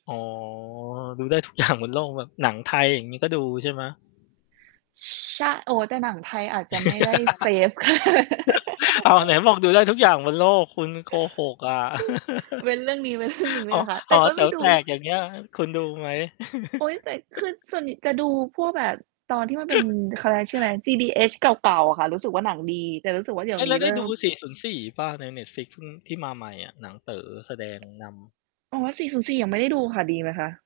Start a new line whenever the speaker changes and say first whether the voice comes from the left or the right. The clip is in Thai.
left: อ๋อ ดูได้ ทุกอย่าง บนโลกแบบ หนังไทยอย่างงี้ก็ดูใช่ไหม?
right: ช ชะ โอ้โฮ แต่หนังไทยอาจจะไม่ได้ fav
left: อ้าว ไหนบอกดูได้ทุกอย่างบนโลก คุณโกหกอะ
right: เว้นเรื่องนี้เว้นเรื่อง หนึ่ง ได
left: ห
right: ้
left: อ
right: ไหมคะ แต
left: ห
right: ่
left: อ
right: ก็
left: แ
right: ไ
left: ต
right: ม
left: ๋
right: ่
left: ว
right: ดู
left: แตก อย่างเงี้ย คุณดูไหม?
right: โอ๊ย แต่คือส่วนใหญ่จะดูพวกแบบ ตอนที่มันเป็น เขาเรียกชื่ออะไรนะ GDH เก่า ๆ อะค่ะ รู้สึกว่าหนังดี แต่รู้สึกว่าเดี๋
left: เ
right: ย
left: ฮ
right: ว
left: ้ย
right: น
left: แ
right: ี
left: ล
right: ้
left: ้ว
right: เ
left: ไ
right: ร
left: ด
right: ิ
left: ้
right: ่
left: ดู
right: ม
left: 404 เปล่า? ใน Netflix ที่มาใหม่อะ หนังเต๋อแสดงนำ
right: อ๋อ 404 ยังไม่ได้ดูค่ะ ดีไหมคะ?